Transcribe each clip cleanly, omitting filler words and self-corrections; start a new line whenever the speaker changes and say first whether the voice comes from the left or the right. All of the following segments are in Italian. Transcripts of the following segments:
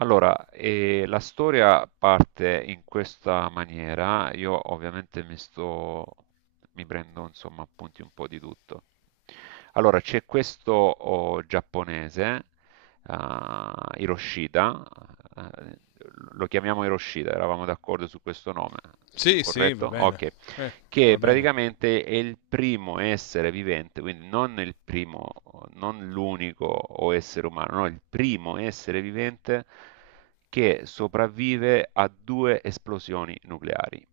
right: Allora, la storia parte in questa maniera. Io ovviamente mi sto, mi prendo insomma appunti un po' di tutto. Allora, c'è questo giapponese, Hiroshita, eh, lo chiamiamo Hiroshita, eravamo d'accordo su questo nome,
left: Sì, sì,
right: corretto?
left: va bene.
right: Ok,
left: Eh,
right: che
left: Va bene.
right: praticamente è il primo essere vivente, quindi non il primo, non l'unico o essere umano, no, il primo essere vivente che sopravvive a due esplosioni nucleari.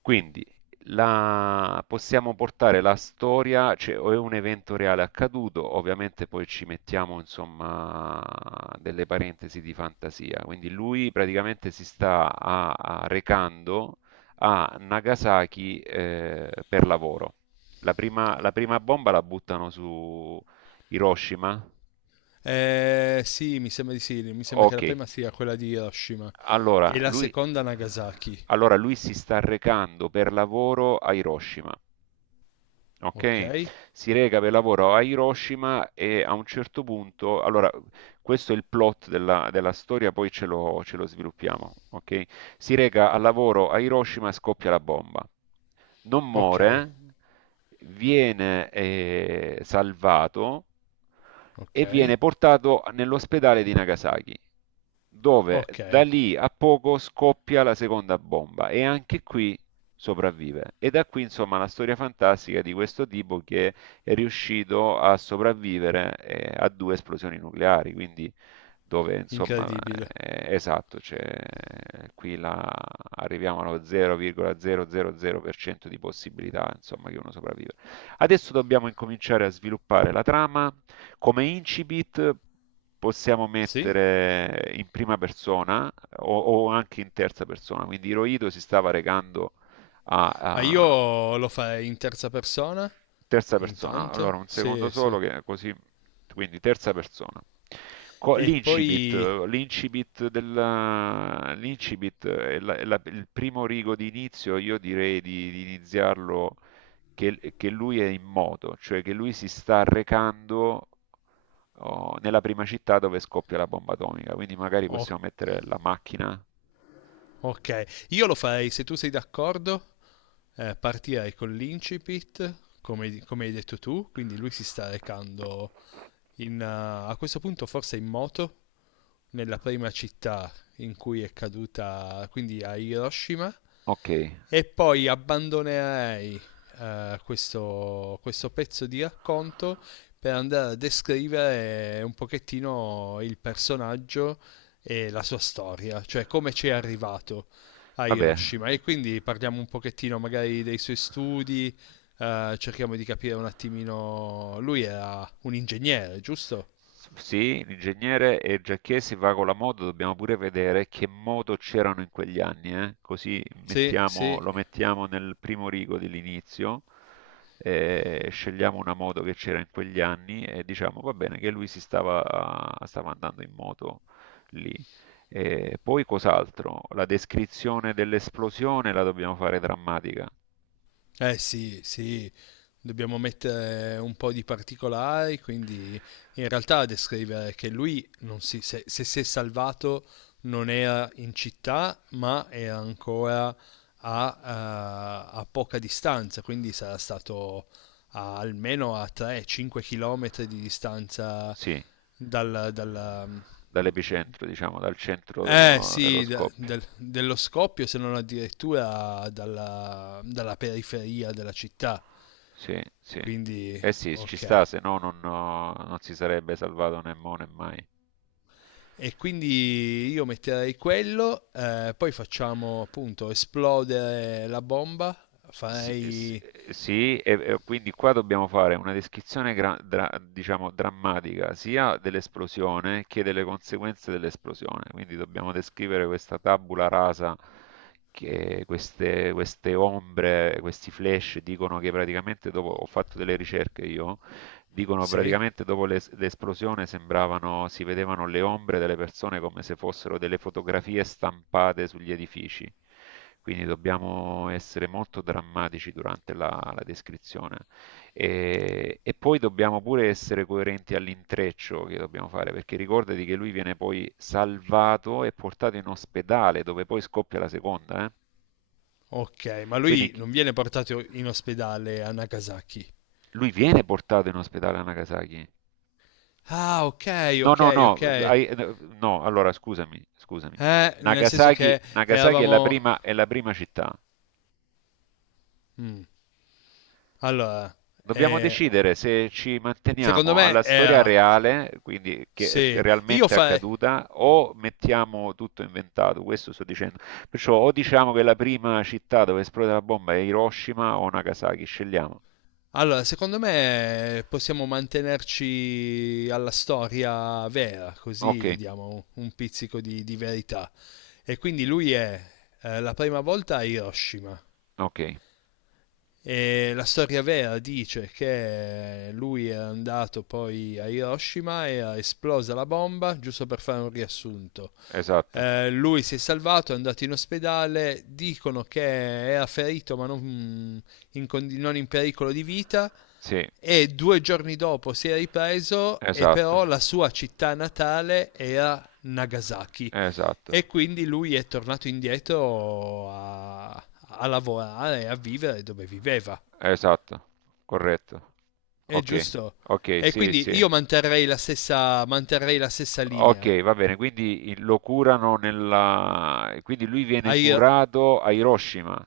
right: Quindi possiamo portare la storia, cioè o è un evento reale accaduto, ovviamente poi ci mettiamo insomma delle parentesi di fantasia, quindi lui praticamente si sta a recando a Nagasaki per lavoro. La prima bomba la buttano su Hiroshima.
left: Sì, mi sembra di sì. Mi sembra che
right: Ok,
left: la prima sia quella di Hiroshima
right: allora
left: e la
right: lui,
left: seconda Nagasaki.
right: allora lui si sta recando per lavoro a Hiroshima. Ok?
left: Ok?
right: Si reca per lavoro a Hiroshima e a un certo punto, allora, questo è il plot della storia, poi ce lo sviluppiamo, ok? Si reca al lavoro a Hiroshima e scoppia la bomba. Non
left: Ok,
right: muore, viene salvato
left: ok,
right: e viene portato nell'ospedale di Nagasaki, dove da
left: ok.
right: lì a poco scoppia la seconda bomba. E anche qui sopravvive. E da qui, insomma, la storia fantastica di questo tipo che è riuscito a sopravvivere a due esplosioni nucleari, quindi dove, insomma,
left: Incredibile.
right: esatto, cioè, qui la- arriviamo allo 0,000% di possibilità, insomma, che uno sopravvive. Adesso dobbiamo incominciare a sviluppare la trama. Come incipit possiamo
left: Sì?
right: mettere in prima persona o anche in terza persona. Quindi Hirohito si stava recando
left: Ma
right: a
left: io lo farei in terza persona,
right: terza persona. Allora,
left: intanto.
right: un secondo
left: Sì, sì.
right: solo che così, quindi terza persona.
left: E
right: L'incipit,
left: poi...
right: l'incipit, l'incipit è il primo rigo di inizio, io direi di iniziarlo che lui è in moto, cioè che lui si sta recando oh, nella prima città dove scoppia la bomba atomica, quindi magari
left: o-
right: possiamo mettere la macchina.
left: ok. Io lo farei, se tu sei d'accordo, partirei con l'incipit, come, come hai detto tu. Quindi lui si sta recando in, eh, a questo punto forse in moto nella prima città in cui è caduta, quindi a Hiroshima,
right: Ok,
left: e poi abbandonerei questo, questo pezzo di racconto per andare a descrivere un pochettino il personaggio e la sua storia, cioè come ci è arrivato a
right: vabbè,
left: Hiroshima. E quindi parliamo un pochettino magari dei suoi studi, cerchiamo di capire un attimino. Lui era un ingegnere, giusto?
right: Sì, l'ingegnere e Giacchesi va con la moto, dobbiamo pure vedere che moto c'erano in quegli anni, eh? Così
left: Sì, sì.
right: lo mettiamo nel primo rigo dell'inizio, scegliamo una moto che c'era in quegli anni e diciamo va bene che lui stava andando in moto lì. E poi cos'altro? La descrizione dell'esplosione la dobbiamo fare drammatica,
left: Eh sì, sì, dobbiamo mettere un po' di particolari, quindi in realtà descrivere che lui non si, se, se si è salvato non era in città, ma era ancora a poca distanza, quindi sarà stato almeno a 3-5 km di distanza
right: sì,
left: dal, dalla-
right: dall'epicentro, diciamo, dal centro
left: eh
right: dello
left: sì,
right: scoppio.
left: dello scoppio, se non addirittura dalla, dalla periferia della città.
right: Sì, sì.
left: Quindi,
right: Eh sì, ci
left: ok.
right: sta, se no non si sarebbe salvato né mo né mai.
left: E quindi io metterei quello, poi facciamo appunto esplodere la bomba,
right: Sì, sì,
left: farei...
right: sì, e quindi qua dobbiamo fare una descrizione diciamo drammatica sia dell'esplosione che delle conseguenze dell'esplosione. Quindi dobbiamo descrivere questa tabula rasa che queste ombre, questi flash dicono che praticamente dopo ho fatto delle ricerche io. Dicono
left: Sì?
right: praticamente dopo l'esplosione sembravano, si vedevano le ombre delle persone come se fossero delle fotografie stampate sugli edifici. Quindi dobbiamo essere molto drammatici durante la descrizione. E poi dobbiamo pure essere coerenti all'intreccio che dobbiamo fare, perché ricordati che lui viene poi salvato e portato in ospedale, dove poi scoppia la seconda, eh.
left: Ok, ma
right: Quindi
left: lui
right: chi-
left: non viene portato in ospedale a Nagasaki.
right: lui viene portato in ospedale a Nagasaki.
left: Ah, ok,
right: No,
left: ok,
right: no, no,
left: ok.
right: hai- no, allora scusami, scusami.
left: Nel senso che
right: Nagasaki è
left: eravamo...
right: è la prima città.
left: Mm. Allora,
right: Dobbiamo
left: eh,
right: decidere se ci
left: secondo
right: manteniamo
left: me
right: alla
left: è...
right: storia reale, quindi che è
left: Sì, io
right: realmente
left: farei...
right: accaduta, o mettiamo tutto inventato. Questo sto dicendo. Perciò o diciamo che la prima città dove esplode la bomba è Hiroshima o Nagasaki, scegliamo.
left: Allora, secondo me possiamo mantenerci alla storia vera,
right: Ok,
left: così diamo un pizzico di verità. E quindi lui è la prima volta a Hiroshima.
right: ok,
left: E la storia vera dice che lui era andato poi a Hiroshima e era esplosa la bomba, giusto per fare un riassunto.
right: esatto.
left: Lui si è salvato, è andato in ospedale, dicono che era ferito ma non non in pericolo di vita
right: Sì,
left: e due giorni dopo si è ripreso e
right: esatto,
left: però la sua città natale era Nagasaki e
right: esatto.
left: quindi lui è tornato indietro a lavorare e a vivere dove viveva.
right: Esatto, corretto.
left: È
right: Ok,
left: giusto?
right: ok,
left: E
right: sì, sì.
left: quindi io manterrei manterrei la stessa linea.
right: Ok, va bene, quindi lo curano nella quindi lui viene
left: Hai-
right: curato a Hiroshima,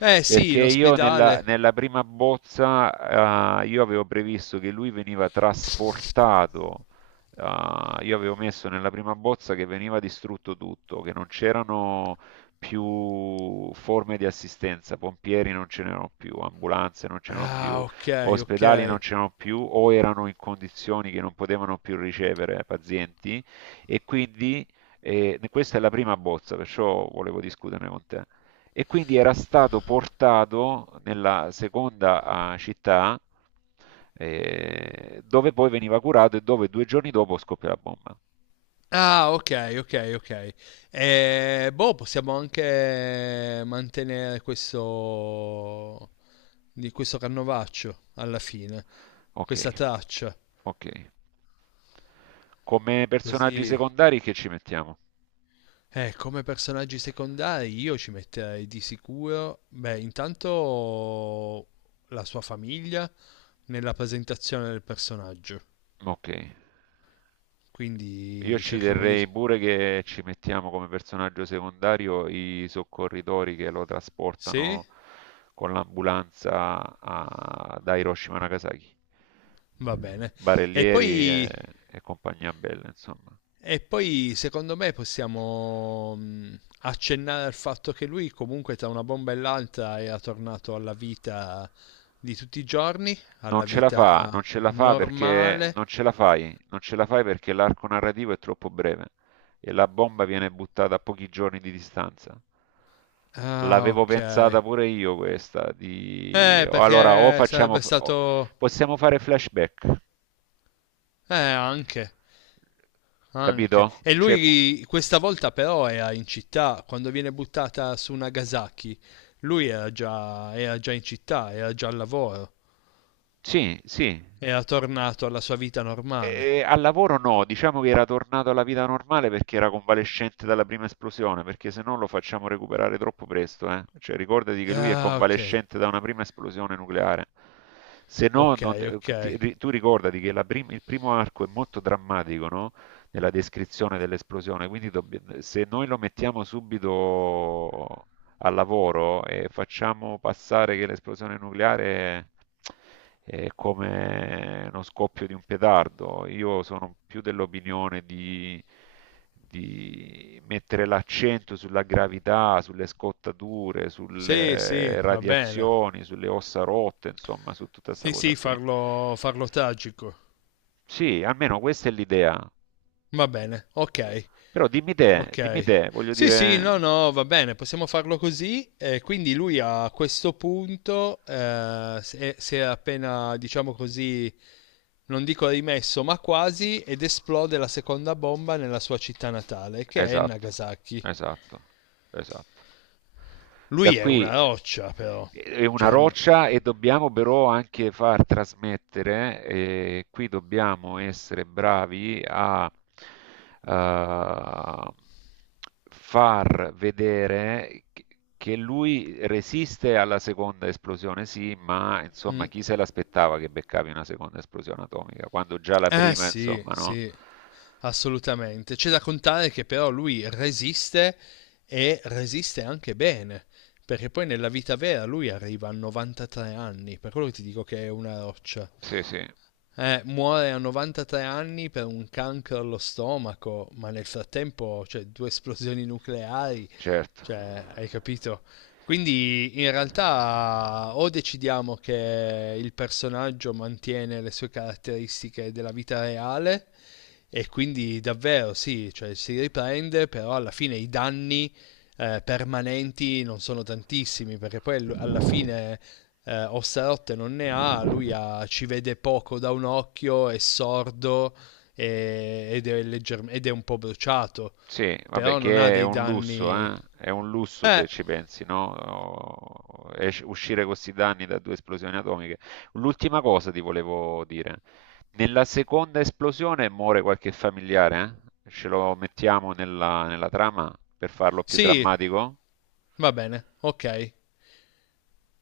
left: eh sì,
right: perché
left: in
right: io nella,
left: ospedale.
right: nella prima bozza io avevo previsto che lui veniva trasportato, io avevo messo nella prima bozza che veniva distrutto tutto, che non c'erano più forme di assistenza, pompieri non ce n'erano più, ambulanze non ce n'erano più,
left: Ah, ok, ok.
right: ospedali non c'erano più o erano in condizioni che non potevano più ricevere pazienti e quindi questa è la prima bozza, perciò volevo discuterne con te. E quindi era stato portato nella seconda città dove poi veniva curato e dove due giorni dopo scoppia la bomba.
left: Ah, ok, ok, ok. Boh, possiamo anche mantenere questo, di questo canovaccio alla fine,
right: Ok,
left: questa traccia.
right: ok. Come personaggi
left: Così
right: secondari che ci mettiamo?
left: eh, come personaggi secondari io ci metterei di sicuro, beh, intanto la sua famiglia nella presentazione del personaggio.
right: Ok. Io
left: Quindi
right: ci
left: cerchiamo di...
right: terrei pure che ci mettiamo come personaggio secondario i soccorritori che lo
left: Sì?
right: trasportano con l'ambulanza da Hiroshima a Nagasaki.
left: Va bene. E
right: Barellieri
left: poi,
right: e compagnia bella, insomma.
left: e poi secondo me possiamo accennare al fatto che lui comunque tra una bomba e l'altra era tornato alla vita di tutti i giorni, alla
right: Non
left: vita
right: ce la fa perché
left: normale.
right: non ce la fai perché l'arco narrativo è troppo breve e la bomba viene buttata a pochi giorni di distanza.
left: Ah,
right: L'avevo
left: ok.
right: pensata pure io questa, di o allora
left: Perché sarebbe stato...
right: possiamo fare flashback,
left: Anche, anche.
right: capito?
left: E
right: Cioè,
left: lui questa volta però era in città, quando viene buttata su Nagasaki, lui era già in città, era già al lavoro,
right: sì, sì.
left: era tornato alla sua vita normale.
right: Al lavoro no, diciamo che era tornato alla vita normale perché era convalescente dalla prima esplosione, perché se no lo facciamo recuperare troppo presto, eh. Cioè, ricordati che lui è
left: Ah, ok,
right: convalescente da una prima esplosione nucleare. Se no,
left: ok, ok.
right: tu ricordati che il primo arco è molto drammatico, no? Nella descrizione dell'esplosione, quindi se noi lo mettiamo subito al lavoro e facciamo passare che l'esplosione nucleare è come uno scoppio di un petardo. Io sono più dell'opinione di mettere l'accento sulla gravità, sulle scottature,
left: Sì, sì,
right: sulle
left: va bene.
right: radiazioni, sulle ossa rotte, insomma, su tutta questa
left: Sì,
right: cosa
left: sì,
right: qui.
left: farlo, farlo tragico.
right: Sì, almeno questa è l'idea.
left: Va bene, ok.
right: Però dimmi
left: Ok.
right: te, voglio
left: Sì, sì,
right: dire.
left: no, no, va bene, possiamo farlo così. Quindi lui a questo punto si è appena, diciamo così, non dico rimesso, ma quasi, ed esplode la seconda bomba nella sua città natale, che è
right: Esatto,
left: Nagasaki.
right: esatto, esatto. Da
left: Lui è
right: qui
left: una roccia, però.
right: è una
left: Cioè, n-
right: roccia e dobbiamo però anche far trasmettere, e qui dobbiamo essere bravi a eh, far vedere che lui resiste alla seconda esplosione, sì, ma insomma
left: mm.
right: chi se l'aspettava che beccavi una seconda esplosione atomica? Quando già la
left: Eh
right: prima,
left: sì,
right: insomma, no?
left: sì. Assolutamente. C'è da contare che però lui resiste e resiste anche bene, perché poi nella vita vera lui arriva a 93 anni, per quello che ti dico che è una roccia.
right: Sì, sì,
left: Muore a 93 anni per un cancro allo stomaco, ma nel frattempo, cioè, due esplosioni nucleari,
right: certo.
left: cioè, hai capito? Quindi in realtà o decidiamo che il personaggio mantiene le sue caratteristiche della vita reale e quindi davvero sì, cioè, si riprende, però alla fine i danni permanenti non sono tantissimi, perché poi alla fine Osserotte non ne ha, lui ci vede poco da un occhio, è sordo è ed è un po' bruciato,
right: Sì, vabbè,
left: però non ha
right: che è
left: dei
right: un lusso,
left: danni...
right: eh? È un lusso se
left: Eh,
right: ci pensi, no? Oh, uscire con questi danni da due esplosioni atomiche. L'ultima cosa ti volevo dire. Nella seconda esplosione muore qualche familiare, eh? Ce lo mettiamo nella, nella trama per farlo più
left: sì,
right: drammatico?
left: va bene, ok.